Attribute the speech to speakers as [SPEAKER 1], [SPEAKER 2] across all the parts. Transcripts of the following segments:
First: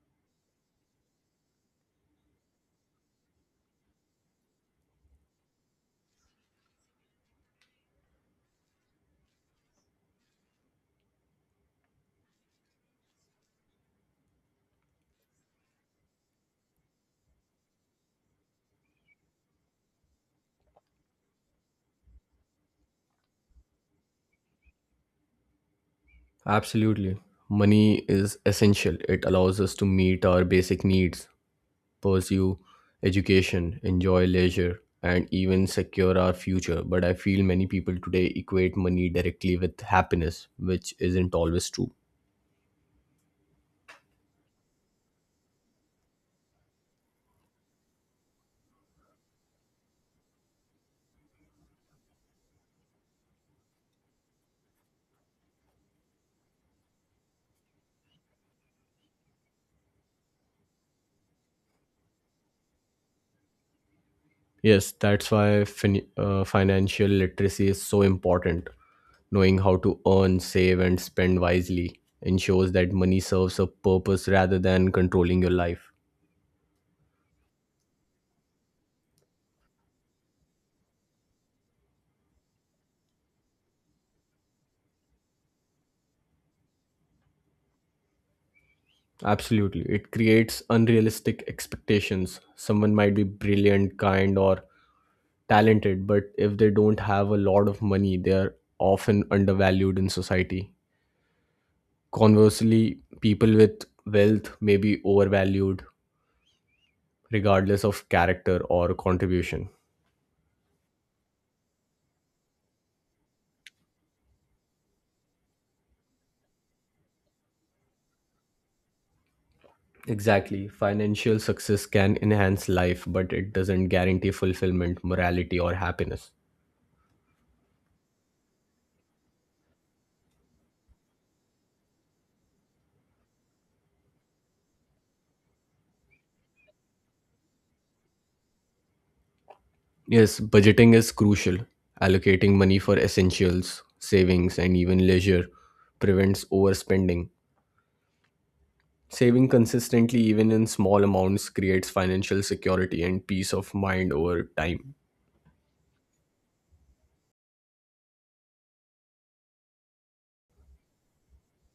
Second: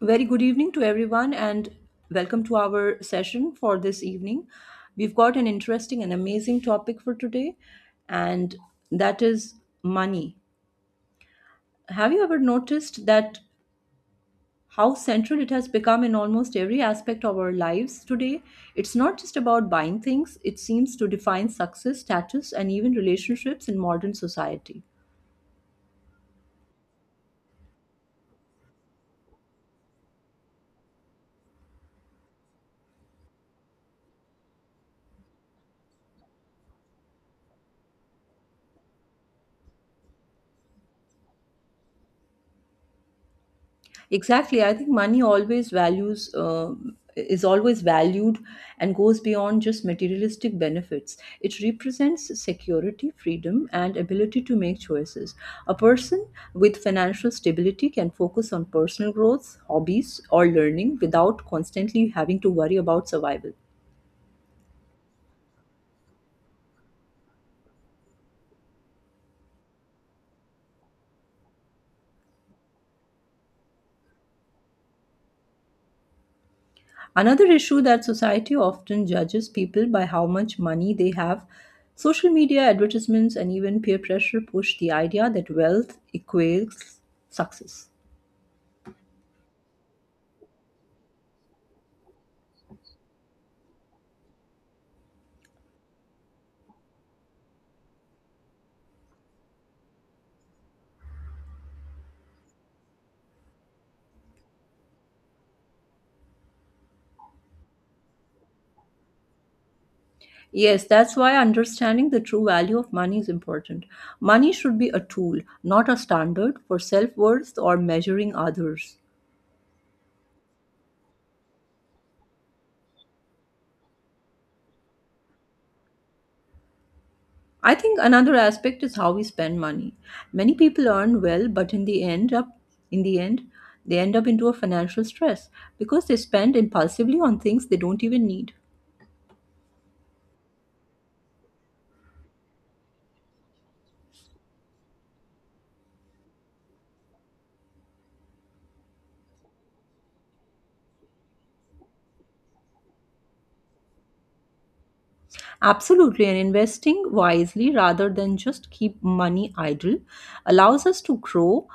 [SPEAKER 1] Very good evening to everyone, and welcome to our session for this evening. We've got an interesting and amazing topic for today, and that is money. Have you ever noticed that how central it has become in almost every aspect of our lives today? It's not just about buying things, it seems to define success, status, and even relationships in modern society.
[SPEAKER 2] Absolutely. Money is essential. It allows us to meet our basic needs, pursue education, enjoy leisure, and even secure our future. But I feel many people today equate money directly with happiness, which isn't always true.
[SPEAKER 1] Exactly. I think money always values is always valued and goes beyond just materialistic benefits. It represents security, freedom, and ability to make choices. A person with financial stability can focus on personal growth, hobbies, or learning without constantly having to worry about survival.
[SPEAKER 2] Yes, that's why financial literacy is so important. Knowing how to earn, save, and spend wisely ensures that money serves a purpose rather than controlling your life.
[SPEAKER 1] Another issue that society often judges people by how much money they have. Social media advertisements and even peer pressure push the idea that wealth equals success.
[SPEAKER 2] Absolutely. It creates unrealistic expectations. Someone might be brilliant, kind, or talented, but if they don't have a lot of money, they are often undervalued in society. Conversely, people with wealth may be overvalued regardless of character or contribution.
[SPEAKER 1] Yes, that's why understanding the true value of money is important. Money should be a tool, not a standard for self worth or measuring others.
[SPEAKER 2] Exactly. Financial success can enhance life, but it doesn't guarantee fulfillment, morality, or happiness.
[SPEAKER 1] I think another aspect is how we spend money. Many people earn well, but in the end they end up into a financial stress because they spend impulsively on things they don't even need.
[SPEAKER 2] Yes, budgeting is crucial. Allocating money for essentials, savings, and even leisure prevents overspending. Saving consistently, even in small amounts, creates financial security and peace of mind over time.
[SPEAKER 1] Absolutely, and investing wisely rather than just keep money idle allows us to grow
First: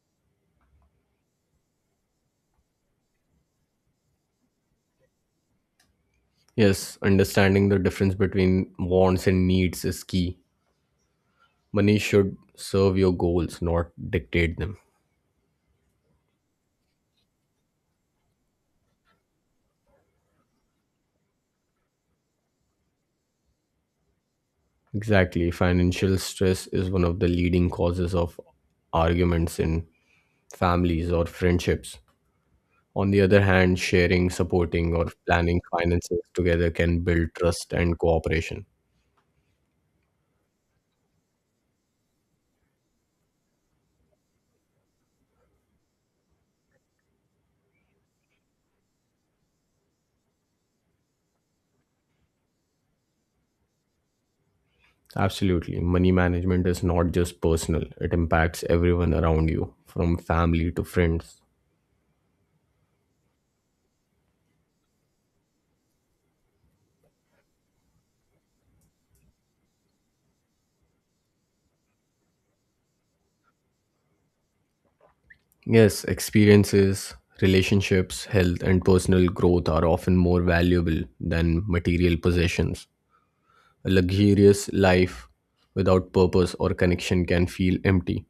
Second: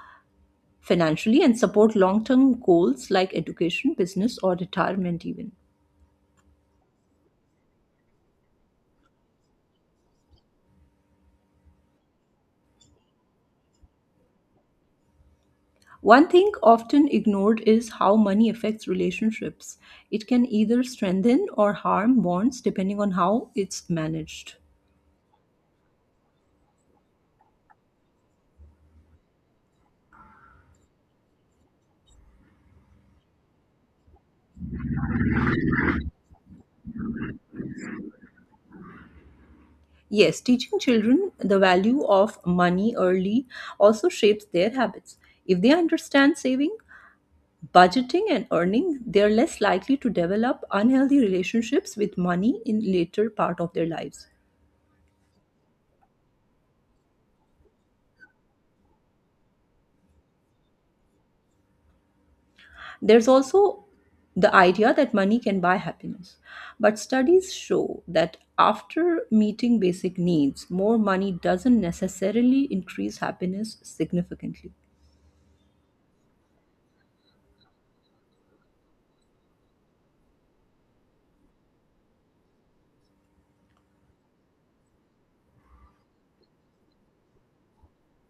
[SPEAKER 1] financially and support long-term goals like education, business or retirement even.
[SPEAKER 2] Yes, understanding the difference between wants and needs is key. Money should serve your goals, not dictate them.
[SPEAKER 1] One thing often ignored is how money affects relationships. It can either strengthen or harm bonds depending on how it's managed.
[SPEAKER 2] Exactly. Financial stress is one of the leading causes of arguments in families or friendships. On the other hand, sharing, supporting, or planning finances together can build trust and cooperation.
[SPEAKER 1] Yes, teaching children the value of money early also shapes their habits. If they understand saving, budgeting, and earning, they are less likely to develop unhealthy relationships with money in later part of their lives.
[SPEAKER 2] Absolutely. Money management is not just personal, it impacts everyone around you, from family to friends.
[SPEAKER 1] There's also the idea that money can buy happiness. But studies show that after meeting basic needs, more money doesn't necessarily increase happiness significantly.
[SPEAKER 2] Yes, experiences, relationships, health, and personal growth are often more valuable than material possessions. A luxurious life without purpose or connection can feel empty.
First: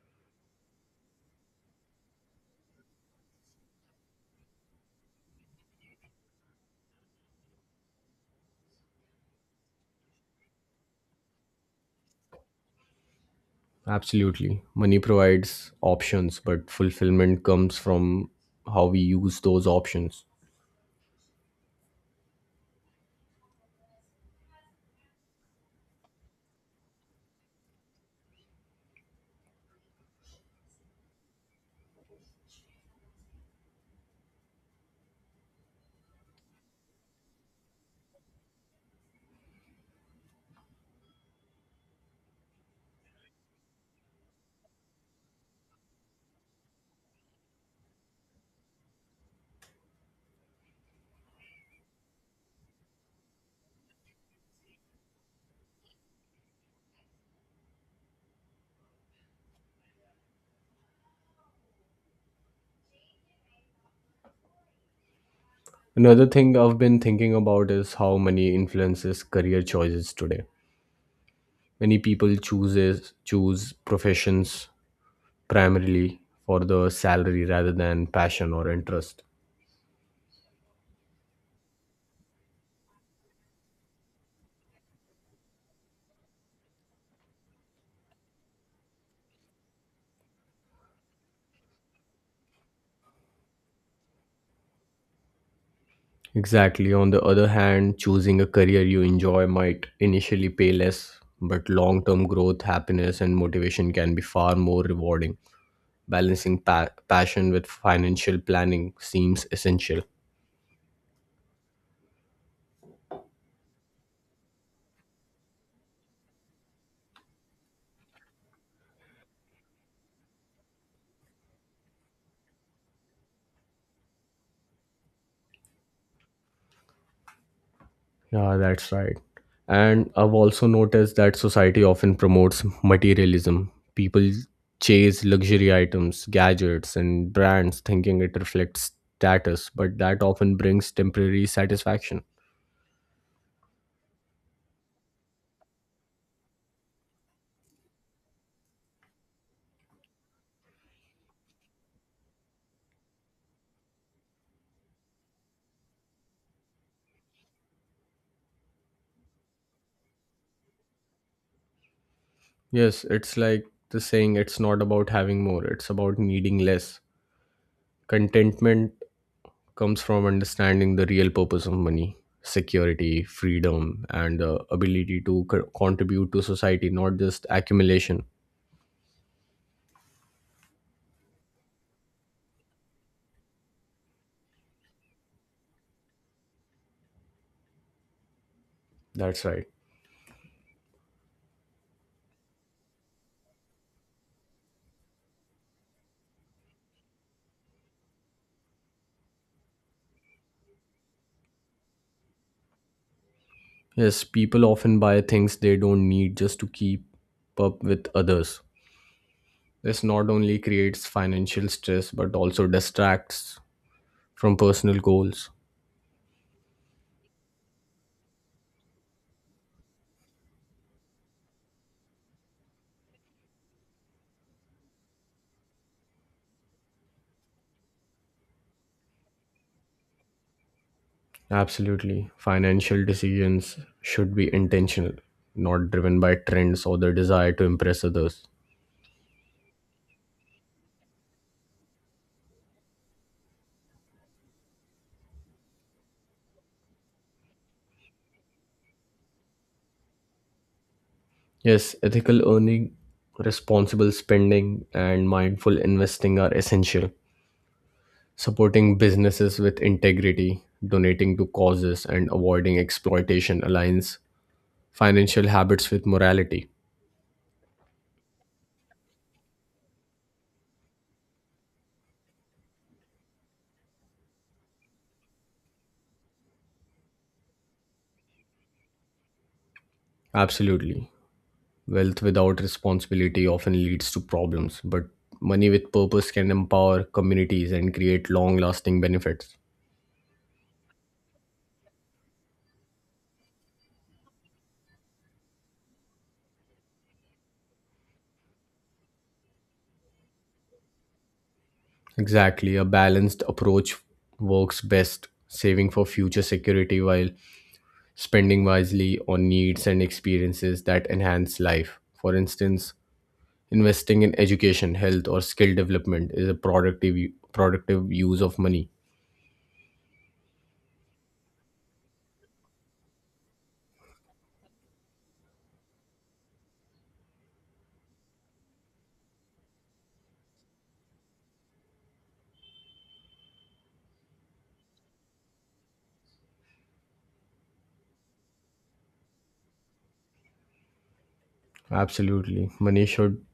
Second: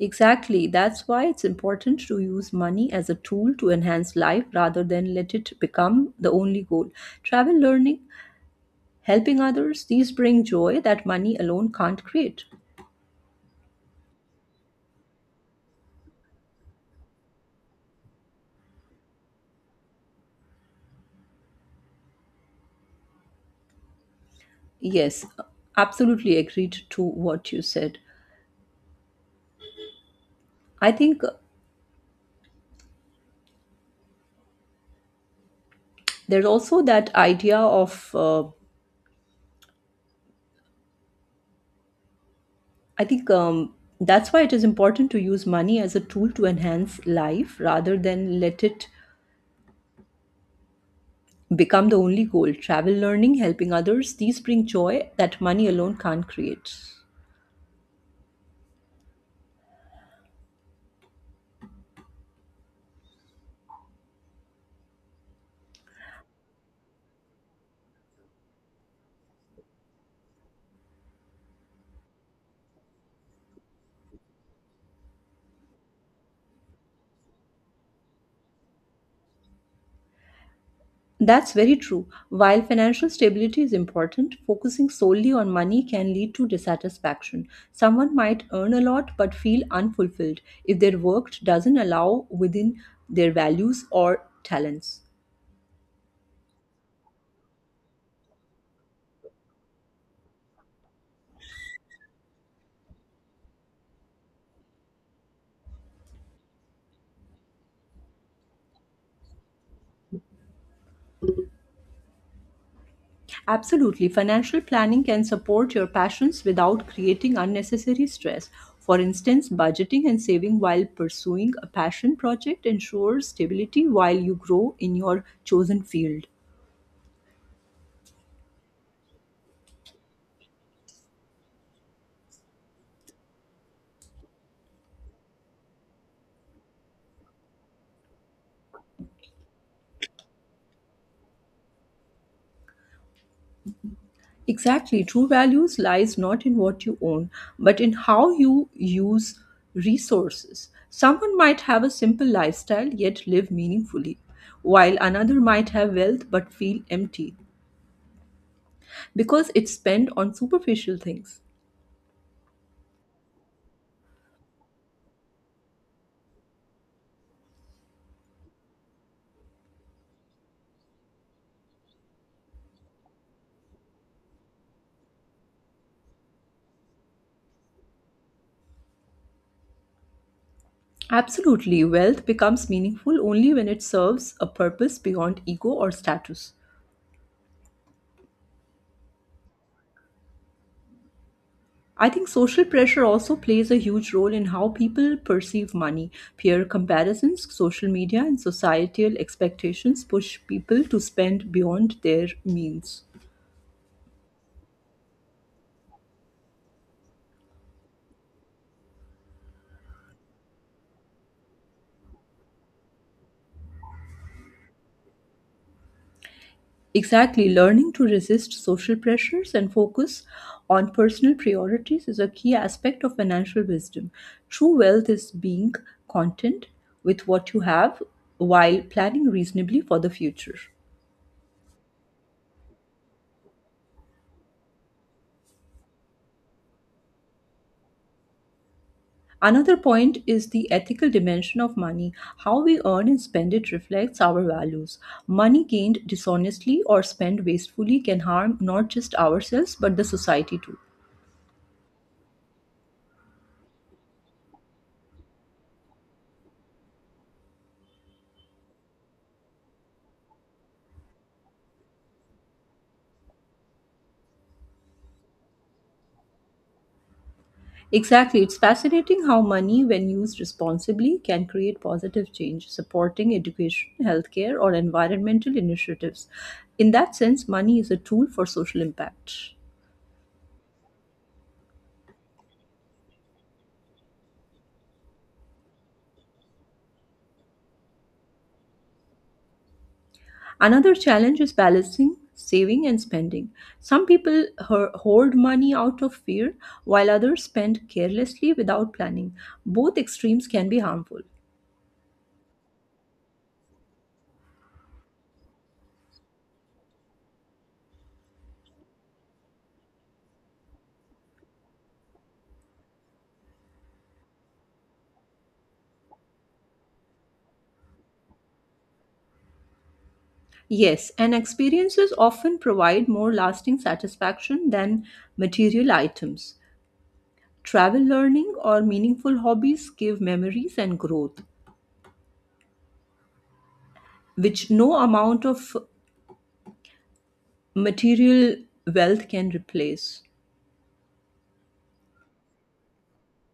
[SPEAKER 1] Exactly, that's why it's important to use money as a tool to enhance life rather than let it become the only goal. Travel, learning, helping others, these bring joy that money alone can't create.
[SPEAKER 2] Absolutely. Money provides options, but fulfillment comes from how we use those options.
[SPEAKER 1] Yes, absolutely agreed to what you said. I think there's also that idea of I think that's why it is important to use money as a tool to enhance life rather than let it become the only goal travel learning helping others these bring joy that money alone can't create
[SPEAKER 2] Another thing I've been thinking about is how money influences career choices today. Many people choose professions primarily for the salary rather than passion or interest.
[SPEAKER 1] that's very true. While financial stability is important, focusing solely on money can lead to dissatisfaction. Someone might earn a lot but feel unfulfilled if their work doesn't allow within their values or talents.
[SPEAKER 2] Exactly. On the other hand, choosing a career you enjoy might initially pay less, but long-term growth, happiness, and motivation can be far more rewarding. Balancing passion with financial planning seems essential.
[SPEAKER 1] Absolutely. Financial planning can support your passions without creating unnecessary stress. For instance, budgeting and saving while pursuing a passion project ensures stability while you grow in your chosen field.
[SPEAKER 2] Yeah, that's right. And I've also noticed that society often promotes materialism. People chase luxury items, gadgets, and brands thinking it reflects status, but that often brings temporary satisfaction.
[SPEAKER 1] Exactly. True values lies not in what you own, but in how you use resources. Someone might have a simple lifestyle yet live meaningfully, while another might have wealth but feel empty because it's spent on superficial things.
[SPEAKER 2] Yes, it's like the saying, it's not about having more, it's about needing less. Contentment comes from understanding the real purpose of money, security, freedom, and the ability to contribute to society, not just accumulation.
[SPEAKER 1] Absolutely, wealth becomes meaningful only when it serves a purpose beyond ego or status.
[SPEAKER 2] That's right.
[SPEAKER 1] I think social pressure also plays a huge role in how people perceive money. Peer comparisons, social media, and societal expectations push people to spend beyond their means.
[SPEAKER 2] Yes, people often buy things they don't need just to keep up with others. This not only creates financial stress but also distracts from personal goals.
[SPEAKER 1] Exactly, learning to resist social pressures and focus on personal priorities is a key aspect of financial wisdom. True wealth is being content with what you have while planning reasonably for the future.
[SPEAKER 2] Absolutely, financial decisions should be intentional, not driven by trends or the desire to impress others.
[SPEAKER 1] Another point is the ethical dimension of money. How we earn and spend it reflects our values. Money gained dishonestly or spent wastefully can harm not just ourselves but the society too.
[SPEAKER 2] Yes, ethical earning, responsible spending, and mindful investing are essential. Supporting businesses with integrity, donating to causes, and avoiding exploitation aligns financial habits with morality.
[SPEAKER 1] Exactly. It's fascinating how money, when used responsibly, can create positive change, supporting education, healthcare, or environmental initiatives. In that sense, money is a tool for social impact.
[SPEAKER 2] Absolutely. Wealth without responsibility often leads to problems, but money with purpose can empower communities and create long lasting benefits.
[SPEAKER 1] Another challenge is balancing saving and spending. Some people hoard money out of fear, while others spend carelessly without planning. Both extremes can be harmful.
[SPEAKER 2] Exactly. A balanced approach works best, saving for future security while spending wisely on needs and experiences that enhance life. For instance, investing in education, health, or skill development is a productive use of money.
[SPEAKER 1] Yes, and experiences often provide more lasting satisfaction than material items. Travel learning or meaningful hobbies give memories and growth, which no amount of material wealth can replace.
[SPEAKER 2] Absolutely. Money should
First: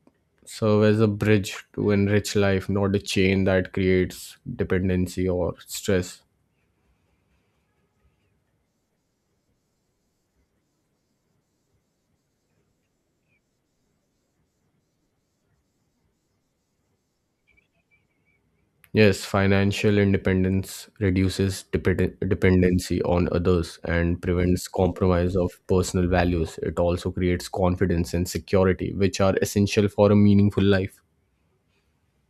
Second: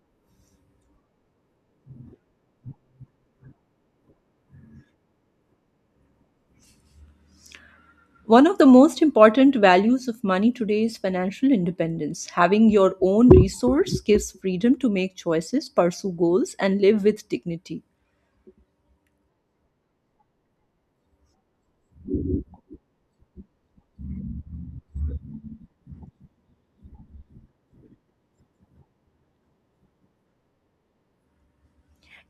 [SPEAKER 2] serve as a bridge to enrich life, not a chain that creates dependency or stress.
[SPEAKER 1] One of the most important values of money today is financial independence. Having your own resource gives freedom to make choices, pursue goals, and live with dignity.
[SPEAKER 2] Yes, financial independence reduces dependency on others and prevents compromise of personal values. It also creates confidence and security, which are essential for a meaningful life.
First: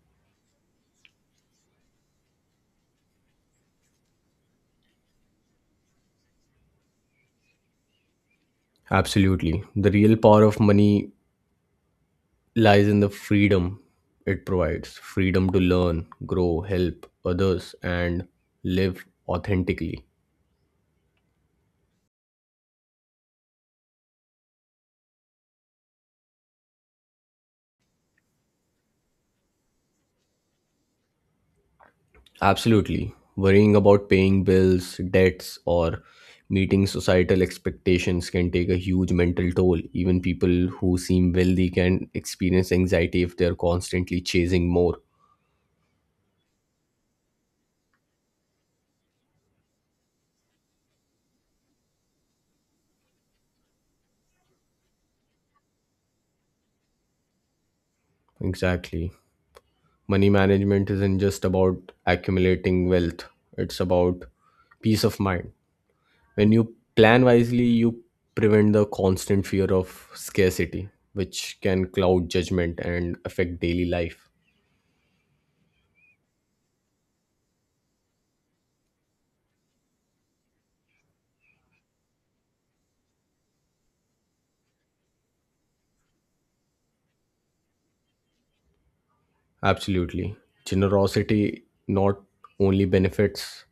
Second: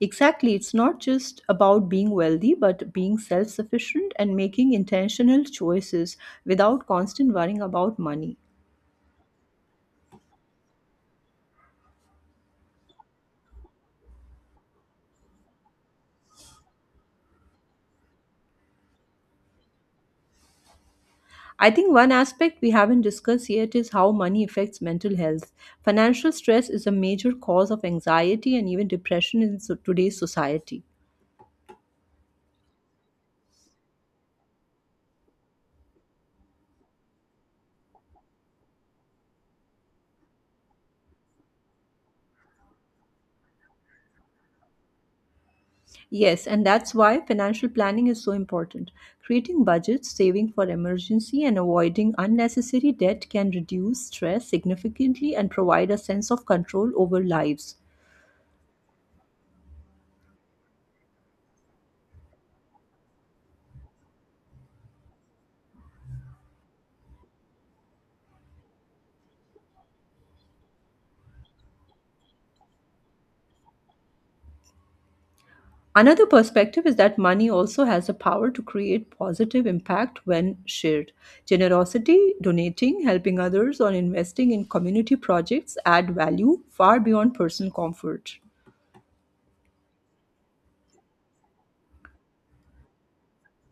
[SPEAKER 1] Exactly, it's not just about being wealthy, but being self sufficient and making intentional choices without constant worrying about money.
[SPEAKER 2] Absolutely. The real power of money lies in the freedom it provides, freedom to learn, grow, help others, and live authentically.
[SPEAKER 1] I think one aspect we haven't discussed yet is how money affects mental health. Financial stress is a major cause of anxiety and even depression in today's society.
[SPEAKER 2] Absolutely. Worrying about paying bills, debts, or meeting societal expectations can take a huge mental toll. Even people who seem wealthy can experience anxiety if they're constantly chasing more.
[SPEAKER 1] Yes, and that's why financial planning is so important. Creating budgets, saving for emergency, and avoiding unnecessary debt can reduce stress significantly and provide a sense of control over lives.
[SPEAKER 2] Exactly. Money management isn't just about accumulating wealth, it's about peace of mind. When you plan wisely, you prevent the constant fear of scarcity, which can cloud judgment and affect daily life.
[SPEAKER 1] Another perspective is that money also has the power to create positive impact when shared. Generosity, donating, helping others, or investing in community projects add value far beyond personal comfort.
[SPEAKER 2] Absolutely. Generosity not only benefits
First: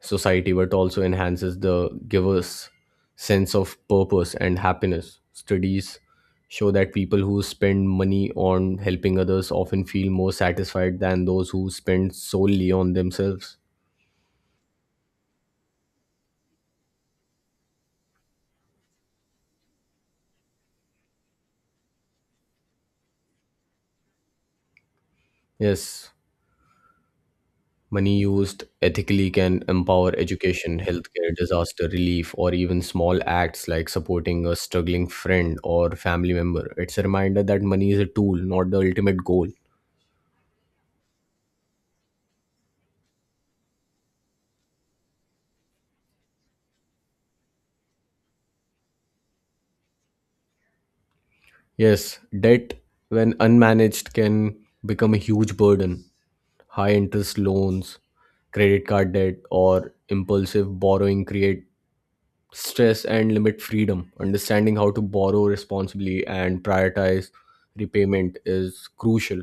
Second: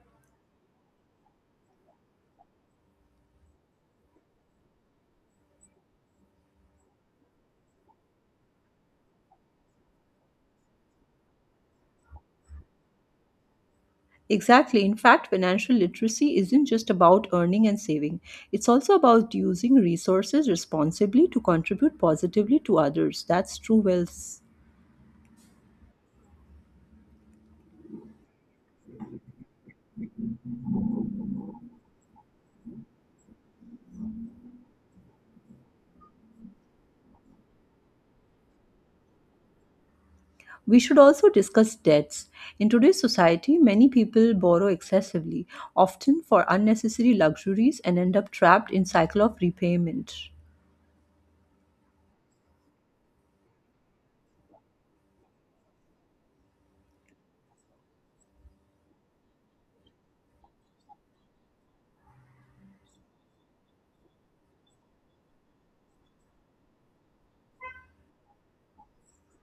[SPEAKER 2] society but also enhances the giver's sense of purpose and happiness. Studies show that people who spend money on helping others often feel more satisfied than those who spend solely on themselves.
[SPEAKER 1] Exactly. In fact, financial literacy isn't just about earning and saving, it's also about using resources responsibly to contribute positively to others. That's true wealth.
[SPEAKER 2] Yes, money used ethically can empower education, healthcare, disaster relief, or even small acts like supporting a struggling friend or family member. It's a reminder that money is a tool, not the ultimate goal.
[SPEAKER 1] We should also discuss debts. In today's society, many people borrow excessively, often for unnecessary luxuries, and end up trapped in cycle of repayment.
[SPEAKER 2] Yes, debt, when unmanaged, can become a huge burden. High interest loans, credit card debt, or impulsive borrowing create stress and limit freedom. Understanding how to borrow responsibly and prioritize repayment is crucial.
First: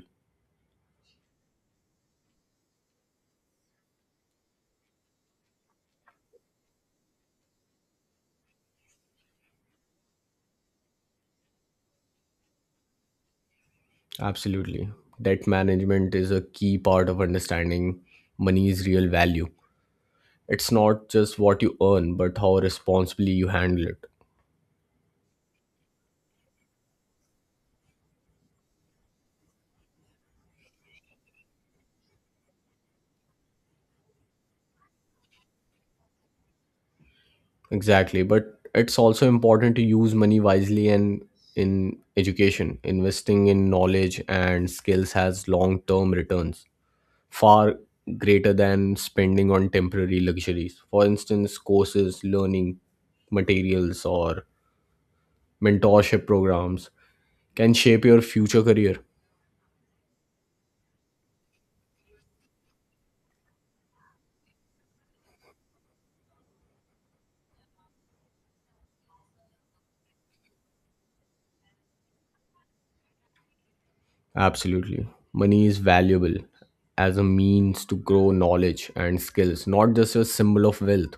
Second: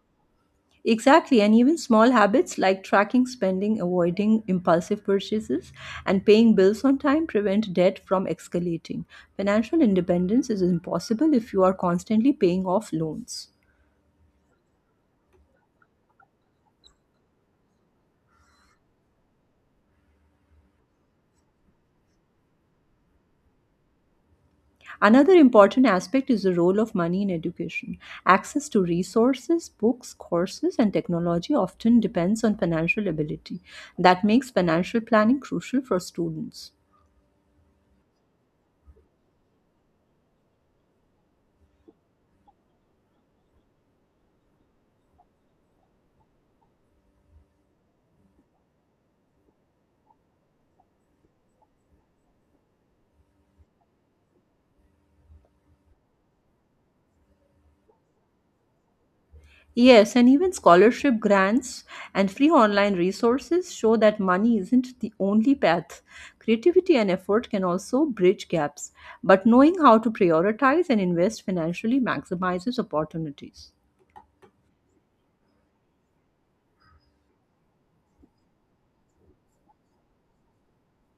[SPEAKER 1] Exactly, and even small habits like tracking spending, avoiding impulsive purchases, and paying bills on time prevent debt from escalating. Financial independence is impossible if you are constantly paying off loans.
[SPEAKER 2] Absolutely. Debt management is a key part of understanding money's real value. It's not just what you earn, but how responsibly you handle it.
[SPEAKER 1] Another important aspect is the role of money in education. Access to resources, books, courses, and technology often depends on financial ability. That makes financial planning crucial for students.
[SPEAKER 2] Exactly. But it's also important to use money wisely and in education. Investing in knowledge and skills has long term returns, far greater than spending on temporary luxuries. For instance, courses, learning materials, or mentorship programs can shape your future career.
[SPEAKER 1] Yes, and even scholarship grants and free online resources show that money isn't the only path. Creativity and effort can also bridge gaps, but knowing how to prioritize and invest financially maximizes opportunities.
[SPEAKER 2] Absolutely. Money is valuable as a means to grow knowledge and skills, not just a symbol of wealth.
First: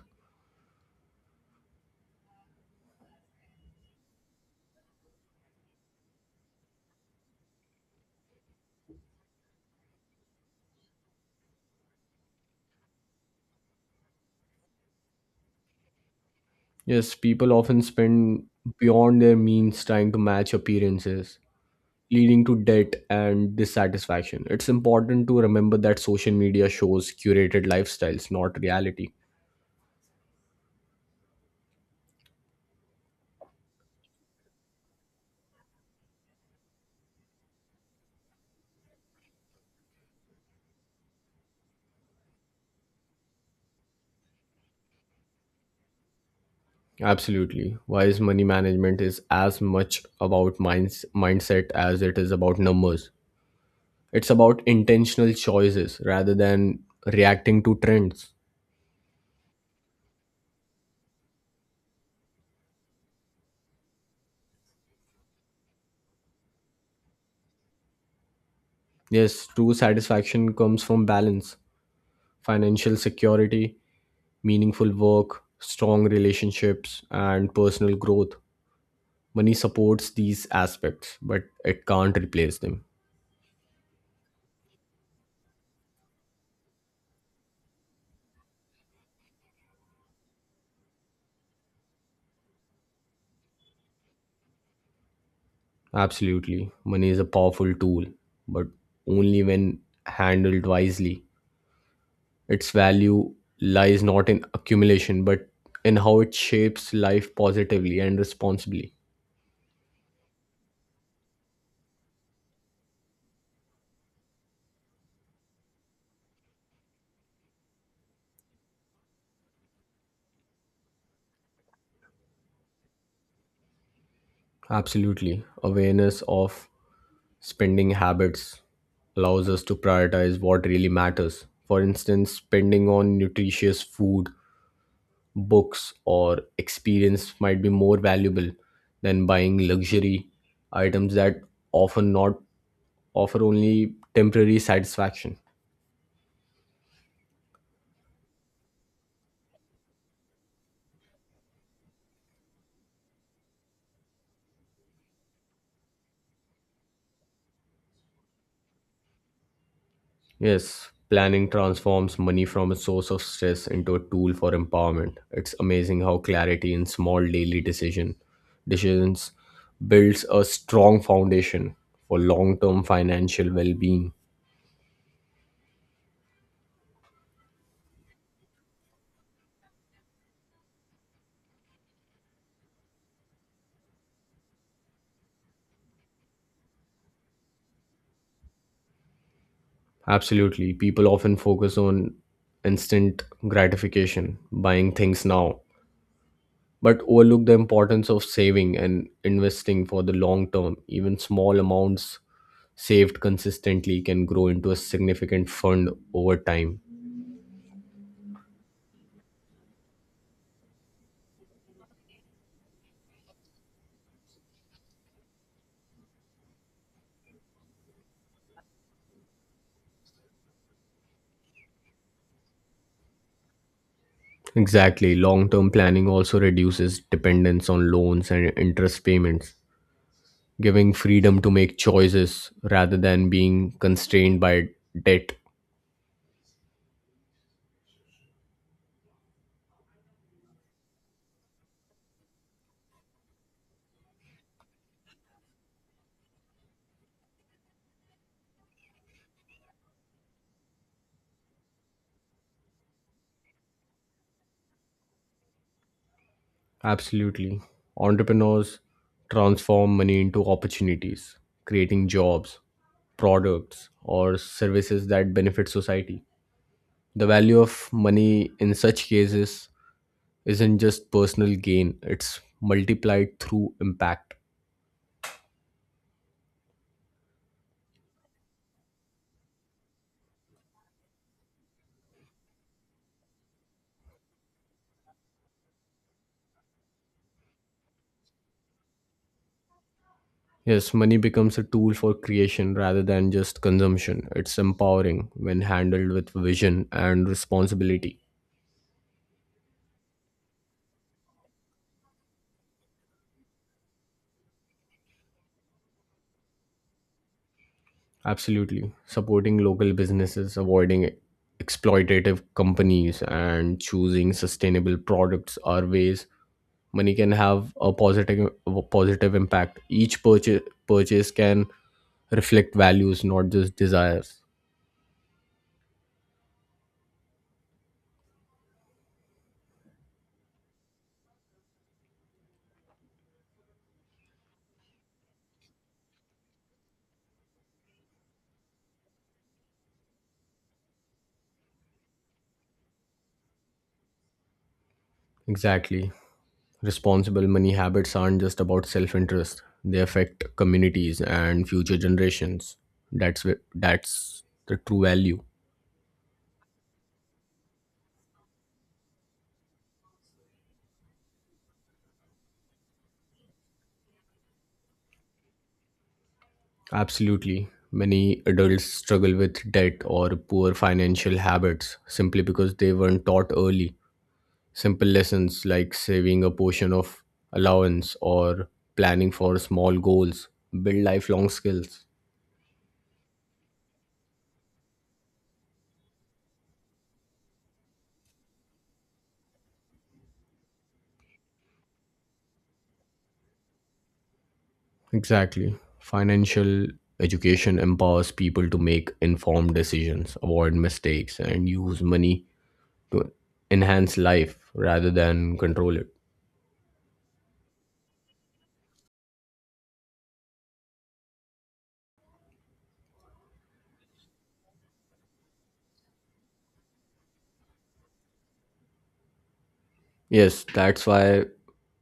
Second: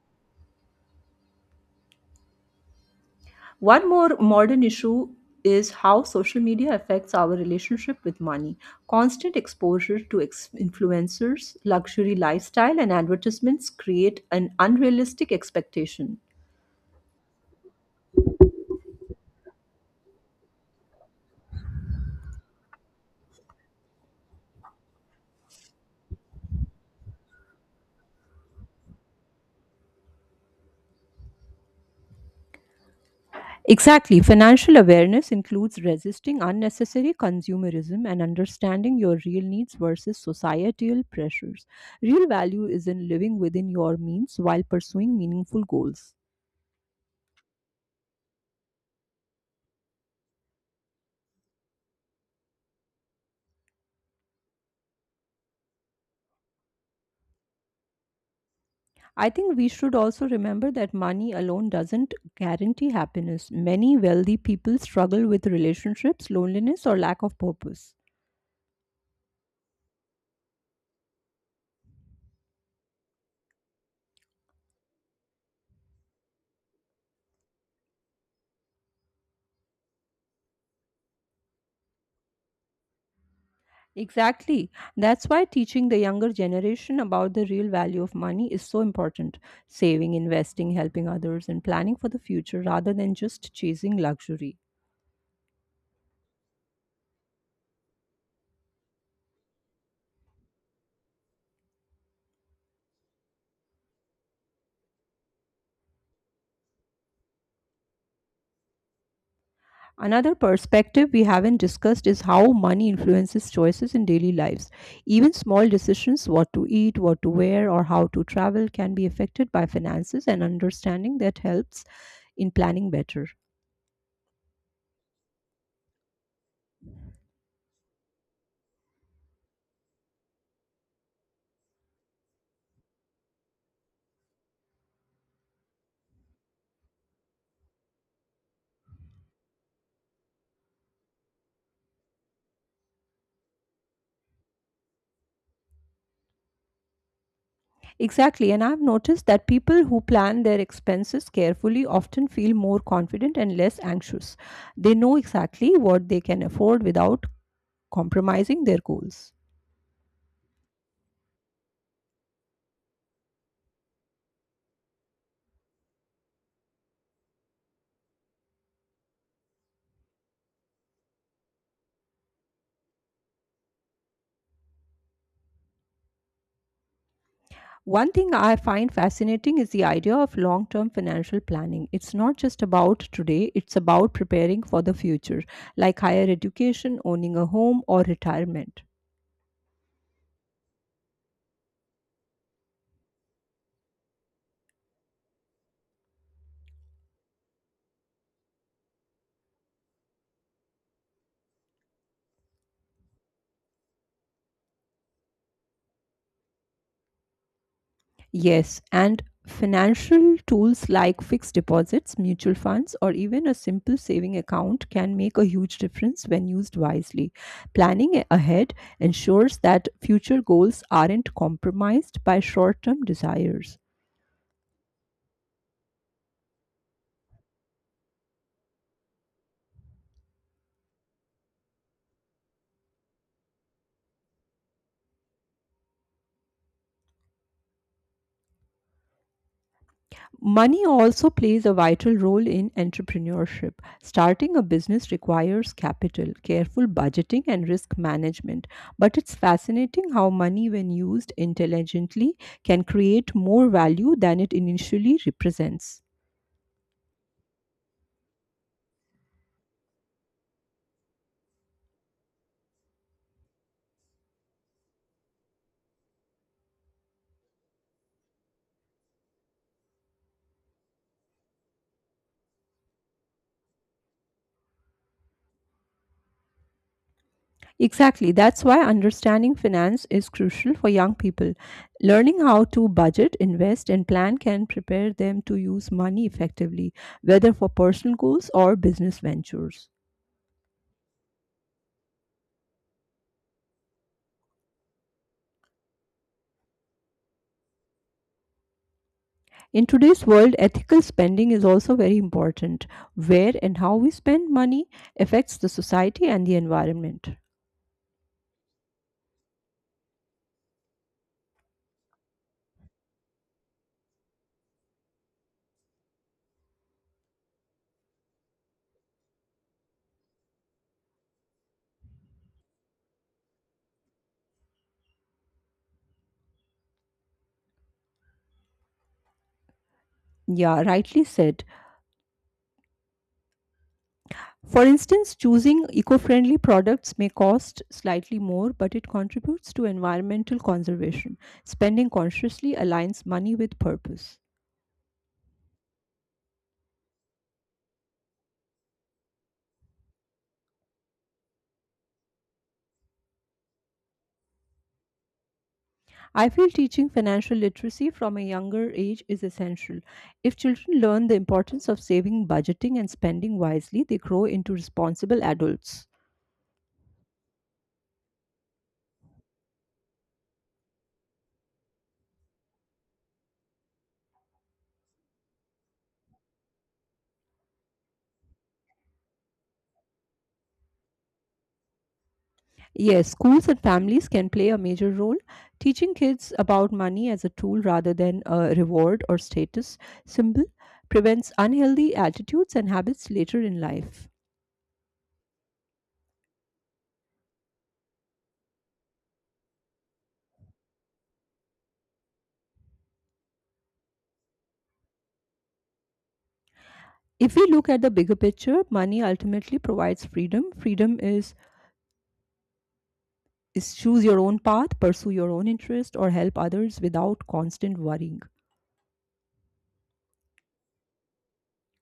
[SPEAKER 1] One more modern issue is how social media affects our relationship with money. Constant exposure to influencers, luxury lifestyle, and advertisements create an unrealistic expectation.
[SPEAKER 2] Yes, people often spend beyond their means trying to match appearances, leading to debt and dissatisfaction. It's important to remember that social media shows curated lifestyles, not reality.
[SPEAKER 1] Exactly. Financial awareness includes resisting unnecessary consumerism and understanding your real needs versus societal pressures. Real value is in living within your means while pursuing meaningful goals.
[SPEAKER 2] Absolutely. Wise money management is as much about mindset as it is about numbers. It's about intentional choices rather than reacting to trends.
[SPEAKER 1] I think we should also remember that money alone doesn't guarantee happiness. Many wealthy people struggle with relationships, loneliness, or lack of purpose.
[SPEAKER 2] Yes, true satisfaction comes from balance, financial security, meaningful work, strong relationships, and personal growth. Money supports these aspects, but it can't replace them.
[SPEAKER 1] Exactly. That's why teaching the younger generation about the real value of money is so important. Saving, investing, helping others, and planning for the future rather than just chasing luxury.
[SPEAKER 2] Absolutely. Money is a powerful tool, but only when handled wisely. Its value lies not in accumulation, but in how it shapes life positively and responsibly.
[SPEAKER 1] Another perspective we haven't discussed is how money influences choices in daily lives. Even small decisions, what to eat, what to wear, or how to travel, can be affected by finances, and understanding that helps in planning better.
[SPEAKER 2] Absolutely. Awareness of spending habits allows us to prioritize what really matters. For instance, spending on nutritious food, books, or experience might be more valuable than buying luxury items that often not offer only temporary satisfaction.
[SPEAKER 1] Exactly, and I've noticed that people who plan their expenses carefully often feel more confident and less anxious. They know exactly what they can afford without compromising their goals.
[SPEAKER 2] Yes, planning transforms money from a source of stress into a tool for empowerment. It's amazing how clarity in small daily decision decisions builds a strong foundation for long-term financial well-being.
[SPEAKER 1] One thing I find fascinating is the idea of long term financial planning. It's not just about today, it's about preparing for the future, like higher education, owning a home, or retirement.
[SPEAKER 2] Absolutely. People often focus on instant gratification, buying things now, but overlook the importance of saving and investing for the long term. Even small amounts saved consistently can grow into a significant fund over time.
[SPEAKER 1] Yes, and financial tools like fixed deposits, mutual funds, or even a simple saving account can make a huge difference when used wisely. Planning ahead ensures that future goals aren't compromised by short term desires.
[SPEAKER 2] Exactly. Long term planning also reduces dependence on loans and interest payments, giving freedom to make choices rather than being constrained by debt.
[SPEAKER 1] Money also plays a vital role in entrepreneurship. Starting a business requires capital, careful budgeting, and risk management. But it's fascinating how money, when used intelligently, can create more value than it initially represents.
[SPEAKER 2] Absolutely. Entrepreneurs transform money into opportunities, creating jobs, products, or services that benefit society. The value of money in such cases isn't just personal gain, it's multiplied through impact.
[SPEAKER 1] Exactly, that's why understanding finance is crucial for young people. Learning how to budget, invest, and plan can prepare them to use money effectively, whether for personal goals or business ventures.
[SPEAKER 2] Yes, money becomes a tool for creation rather than just consumption. It's empowering when handled with vision and responsibility.
[SPEAKER 1] In today's world, ethical spending is also very important. Where and how we spend money affects the society and the environment.
[SPEAKER 2] Absolutely. Supporting local businesses, avoiding exploitative companies, and choosing sustainable products are ways money can have a positive impact. Each purchase can reflect values, not just desires.
[SPEAKER 1] Yeah, rightly said. For instance, choosing eco friendly products may cost slightly more, but it contributes to environmental conservation. Spending consciously aligns money with purpose.
[SPEAKER 2] Exactly. Responsible money habits aren't just about self-interest. They affect communities and future generations. That's the true value.
[SPEAKER 1] I feel teaching financial literacy from a younger age is essential. If children learn the importance of saving, budgeting, and spending wisely, they grow into responsible adults.
[SPEAKER 2] Absolutely. Many adults struggle with debt or poor financial habits simply because they weren't taught early. Simple lessons like saving a portion of allowance or planning for small goals build lifelong skills.
[SPEAKER 1] Yes, schools and families can play a major role. Teaching kids about money as a tool rather than a reward or status symbol prevents unhealthy attitudes and habits later in life.
[SPEAKER 2] Exactly. Financial education empowers people to make informed decisions, avoid mistakes, and use money to enhance life rather than control it.
[SPEAKER 1] If we look at the bigger picture, money ultimately provides freedom. Is choose your own path, pursue your own interest, or help others without constant worrying.
[SPEAKER 2] Yes, that's why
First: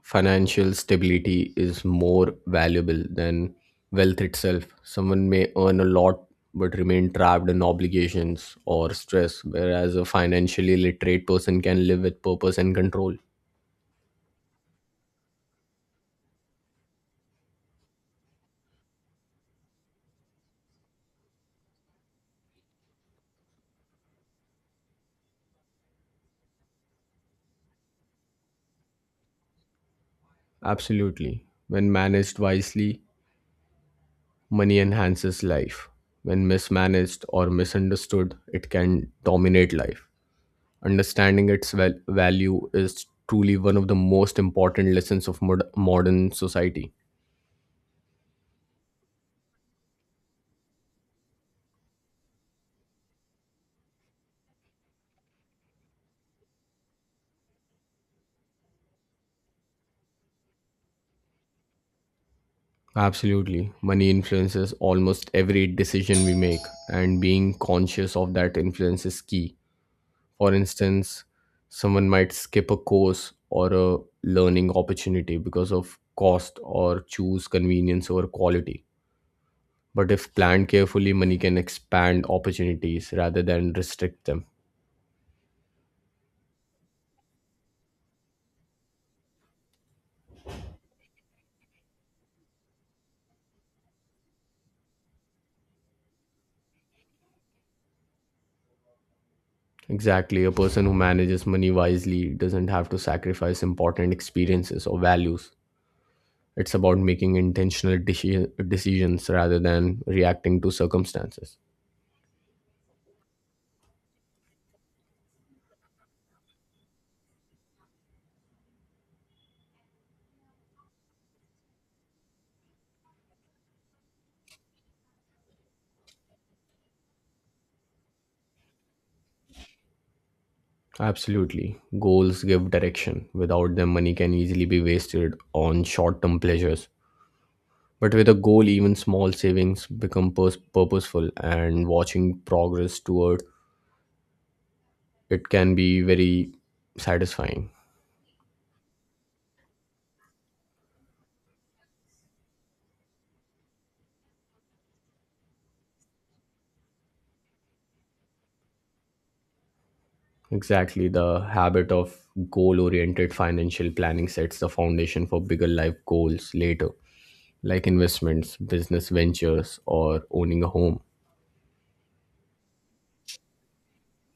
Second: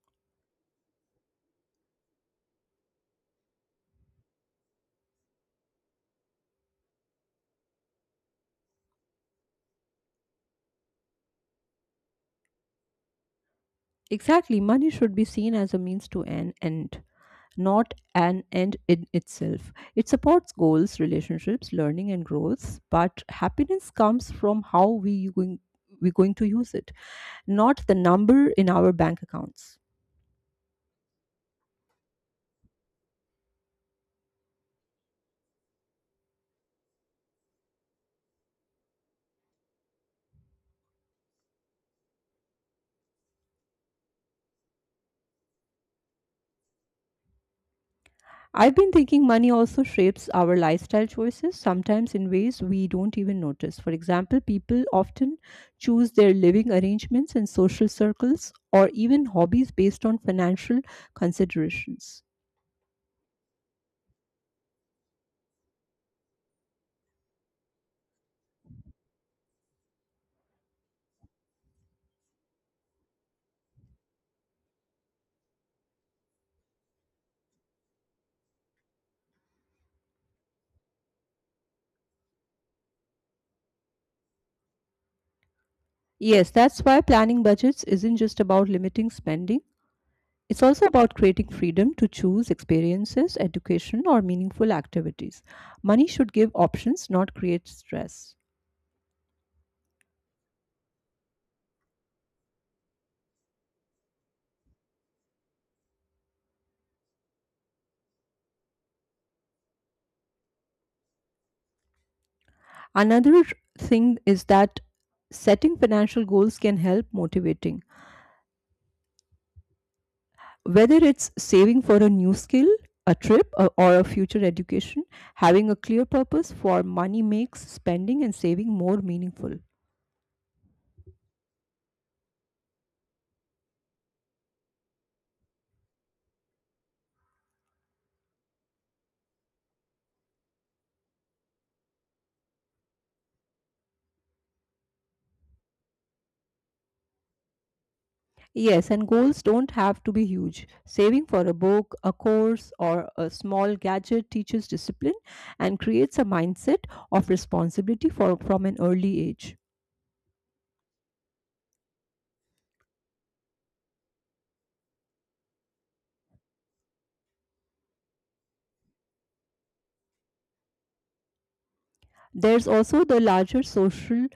[SPEAKER 2] financial stability is more valuable than wealth itself. Someone may earn a lot but remain trapped in obligations or stress, whereas a financially literate person can live with purpose and control.
[SPEAKER 1] Exactly, money should be seen as a means to an end. Not an end in itself. It supports goals, relationships, learning, and growth, but happiness comes from we're going to use it, not the number in our bank accounts.
[SPEAKER 2] Absolutely. When managed wisely, money enhances life. When mismanaged or misunderstood, it can dominate life. Understanding its value is truly one of the most important lessons of modern society.
[SPEAKER 1] I've been thinking money also shapes our lifestyle choices, sometimes in ways we don't even notice. For example, people often choose their living arrangements and social circles or even hobbies based on financial considerations.
[SPEAKER 2] Absolutely. Money influences almost every decision we make, and being conscious of that influence is key. For instance, someone might skip a course or a learning opportunity because of cost or choose convenience over quality. But if planned carefully, money can expand opportunities rather than restrict them.
[SPEAKER 1] Yes, that's why planning budgets isn't just about limiting spending. It's also about creating freedom to choose experiences, education, or meaningful activities. Money should give options, not create stress.
[SPEAKER 2] Exactly. A person who manages money wisely doesn't have to sacrifice important experiences or values. It's about making intentional decisions rather than reacting to circumstances.
[SPEAKER 1] Another thing is that setting financial goals can help motivating. Whether it's saving for a new skill, a trip, or a future education, having a clear purpose for money makes spending and saving more meaningful.
[SPEAKER 2] Absolutely. Goals give direction. Without them, money can easily be wasted on short term pleasures. But with a goal, even small savings become purposeful, and watching progress toward it can be very satisfying.
[SPEAKER 1] Yes, and goals don't have to be huge. Saving for a book, a course, or a small gadget teaches discipline and creates a mindset of responsibility for, from an early age.
[SPEAKER 2] Exactly. The habit of goal oriented financial planning sets the foundation for bigger life goals later, like investments, business ventures, or owning a home.
[SPEAKER 1] There's also the larger social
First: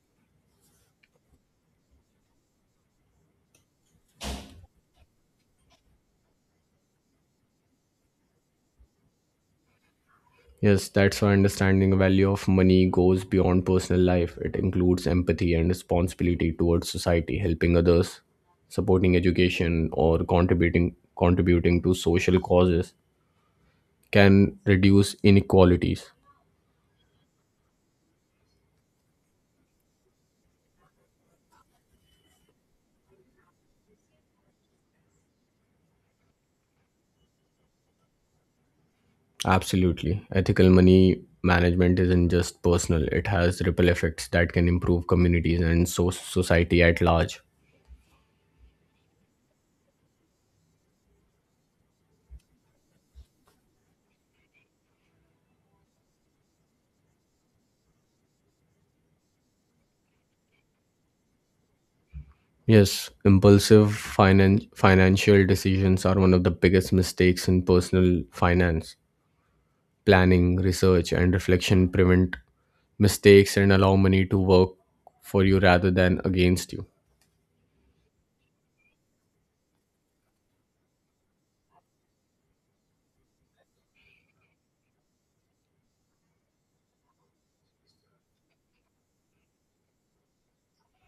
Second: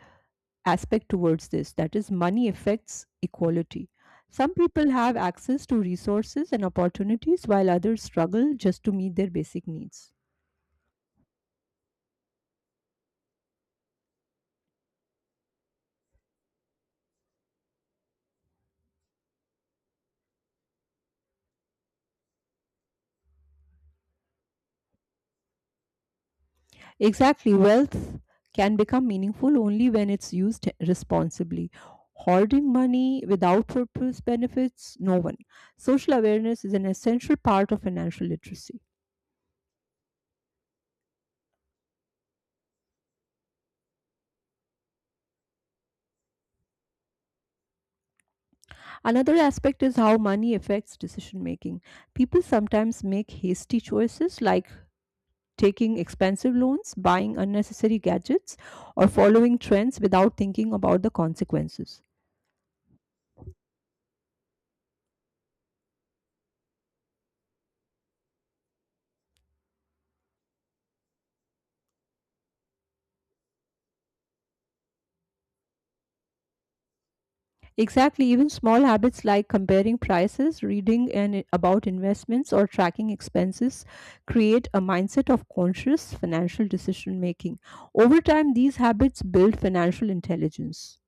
[SPEAKER 1] aspect towards this that is, money affects equality. Some people have access to resources and opportunities while others struggle just to meet their basic needs.
[SPEAKER 2] Yes, that's why understanding the value of money goes beyond personal life. It includes empathy and responsibility towards society, helping others, supporting education, or contributing to social causes can reduce inequalities.
[SPEAKER 1] Exactly. Wealth can become meaningful only when it's used responsibly. Hoarding money without purpose benefits no one. Social awareness is an essential part of financial literacy.
[SPEAKER 2] Absolutely. Ethical money management isn't just personal, it has ripple effects that can improve communities and society at large.
[SPEAKER 1] Another aspect is how money affects decision making. People sometimes make hasty choices like taking expensive loans, buying unnecessary gadgets, or following trends without thinking about the consequences.
[SPEAKER 2] Yes, impulsive financial decisions are one of the biggest mistakes in personal finance. Planning, research, and reflection prevent mistakes and allow money to work for you rather than against you.
[SPEAKER 1] Exactly. Even small habits like comparing prices, reading and about investments, or tracking expenses create a mindset of conscious financial decision making. Over time, these habits build financial intelligence.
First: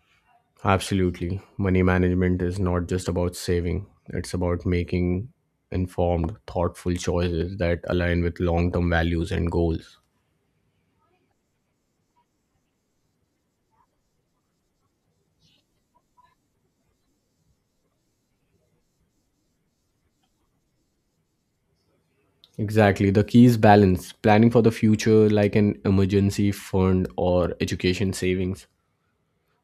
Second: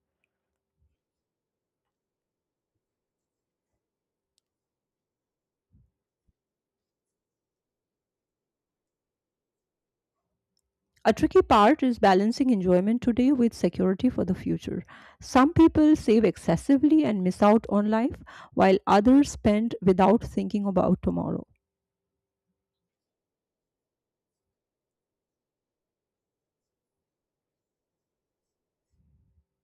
[SPEAKER 2] Absolutely. Money management is not just about saving, it's about making informed, thoughtful choices that align with long term values and goals.
[SPEAKER 1] A tricky part is balancing enjoyment today with security for the future. Some people save excessively and miss out on life, while others spend without thinking about tomorrow.
[SPEAKER 2] Exactly. The key is balance, planning for the future like an emergency fund or education savings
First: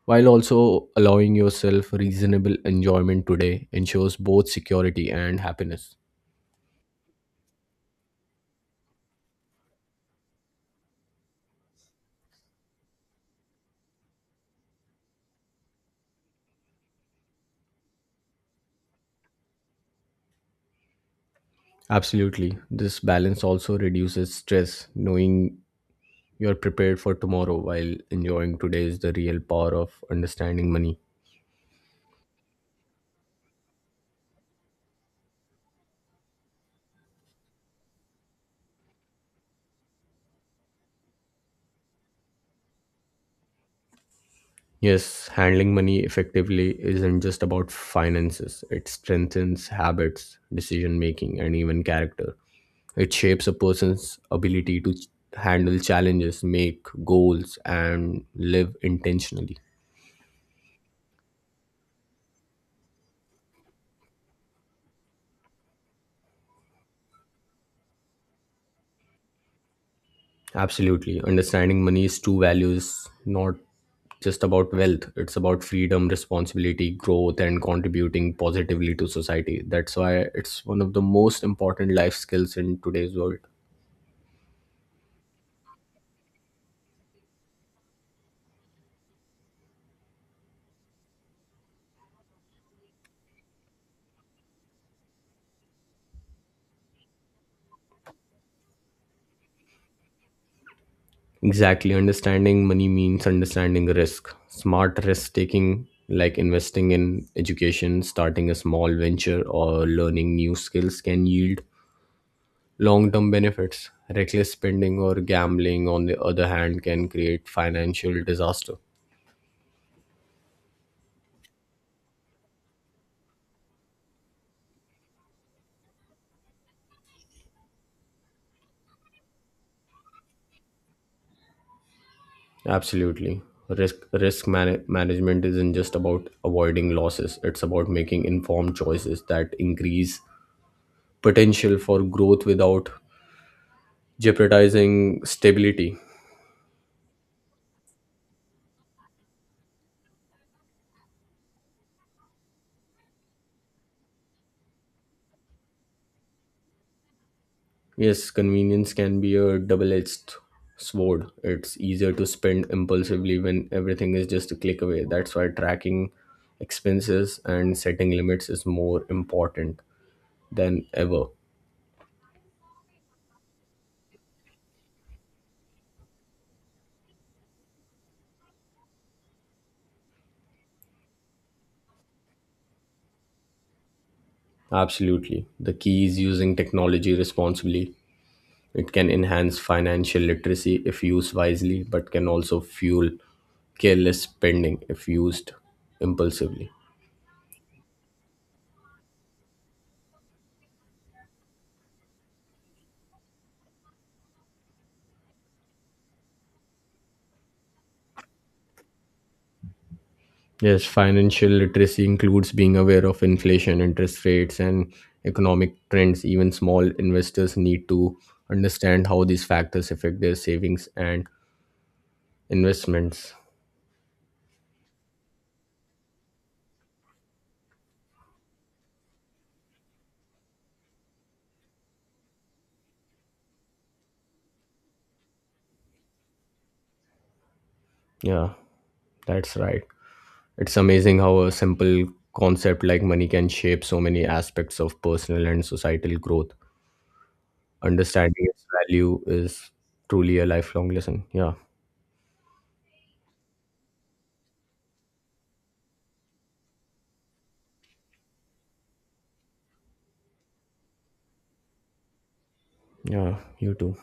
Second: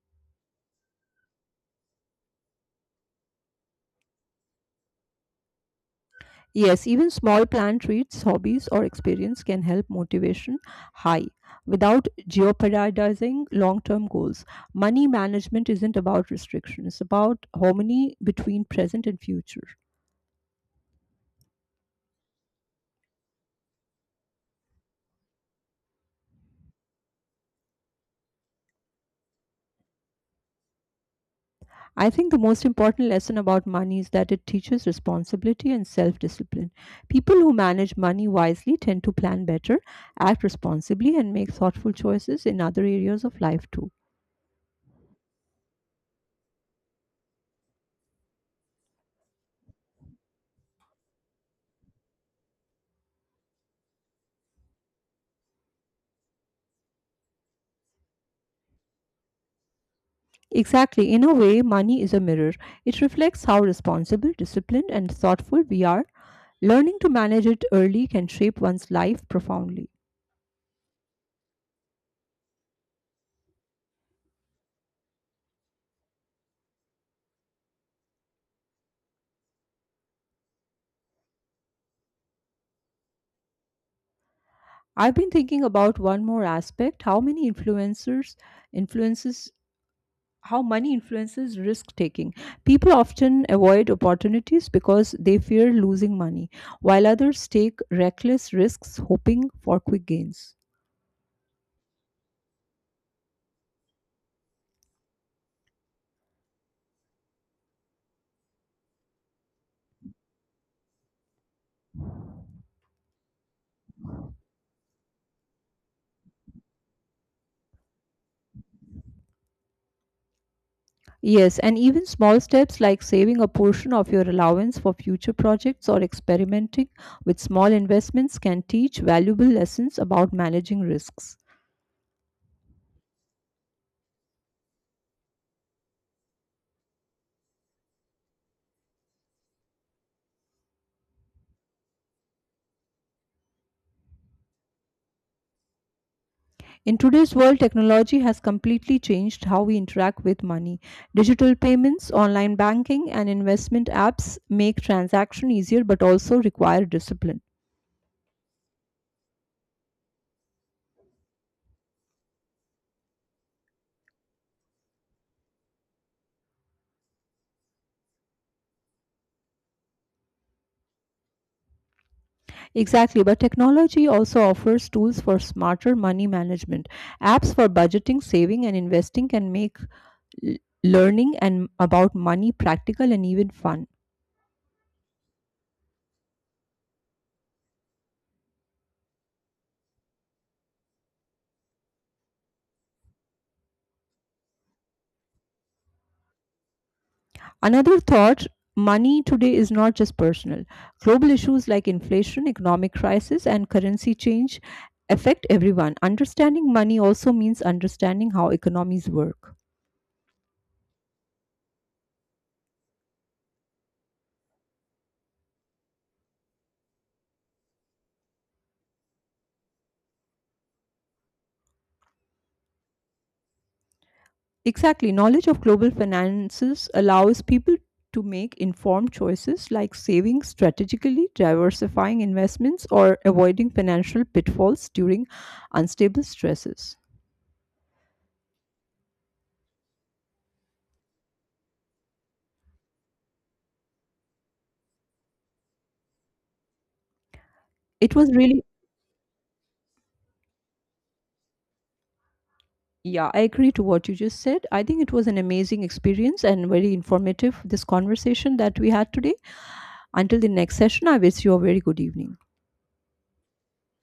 [SPEAKER 2] while also allowing yourself reasonable enjoyment today ensures both security and happiness.
[SPEAKER 1] Yes, even small planned treats, hobbies, or experience can help motivation high without jeopardizing long term goals. Money management isn't about restrictions, it's about harmony between present and future.
[SPEAKER 2] Absolutely. This balance also reduces stress, knowing you're prepared for tomorrow while enjoying today is the real power of understanding money.
[SPEAKER 1] I think the most important lesson about money is that it teaches responsibility and self discipline. People who manage money wisely tend to plan better, act responsibly, and make thoughtful choices in other areas of life too.
[SPEAKER 2] Yes, handling money effectively isn't just about finances, it strengthens habits, decision making, and even character. It shapes a person's ability to handle challenges, make goals, and live intentionally.
[SPEAKER 1] Exactly, in a way, money is a mirror. It reflects how responsible, disciplined, and thoughtful we are. Learning to manage it early can shape one's life profoundly.
[SPEAKER 2] Absolutely. Understanding money's true values, not just about wealth, it's about freedom, responsibility, growth, and contributing positively to society. That's why it's one of the most important life skills in today's world.
[SPEAKER 1] I've been thinking about one more aspect how many influencers influences how money influences risk taking. People often avoid opportunities because they fear losing money, while others take reckless risks hoping for quick gains.
[SPEAKER 2] Exactly. Understanding money means understanding risk. Smart risk taking, like investing in education, starting a small venture, or learning new skills, can yield long term benefits. Reckless spending or gambling, on the other hand, can create financial disaster.
[SPEAKER 1] Yes, and even small steps like saving a portion of your allowance for future projects or experimenting with small investments can teach valuable lessons about managing risks.
[SPEAKER 2] Absolutely. Risk management isn't just about avoiding losses. It's about making informed choices that increase potential for growth without jeopardizing stability.
[SPEAKER 1] In today's world, technology has completely changed how we interact with money. Digital payments, online banking, and investment apps make transaction easier but also require discipline.
[SPEAKER 2] Yes, convenience can be a double-edged sword. It's easier to spend impulsively when everything is just a click away. That's why tracking expenses and setting limits is more important than ever.
[SPEAKER 1] Exactly, but technology also offers tools for smarter money management. Apps for budgeting, saving, and investing can make l- learning and about money practical and even fun.
[SPEAKER 2] Absolutely. The key is using technology responsibly. It can enhance financial literacy if used wisely, but can also fuel careless spending if used impulsively.
[SPEAKER 1] Another thought money today is not just personal. Global issues like inflation, economic crisis, and currency change affect everyone. Understanding money also means understanding how economies work.
[SPEAKER 2] Yes, financial literacy includes being aware of inflation, interest rates, and economic trends. Even small investors need to understand how these factors affect their savings and investments.
[SPEAKER 1] Exactly. Knowledge of global finances allows people to make informed choices like saving strategically, diversifying investments, or avoiding financial pitfalls during unstable stresses.
[SPEAKER 2] Yeah, that's right. It's amazing how a simple concept like money can shape so many aspects of personal and societal growth.
[SPEAKER 1] It was
[SPEAKER 2] Understanding
[SPEAKER 1] really,
[SPEAKER 2] its value is truly a lifelong lesson. Yeah,
[SPEAKER 1] yeah, I agree to what you just said. I think it was an amazing experience and very informative, this conversation that we had today. Until the next session, I wish you a very good evening.
[SPEAKER 2] yeah, you too.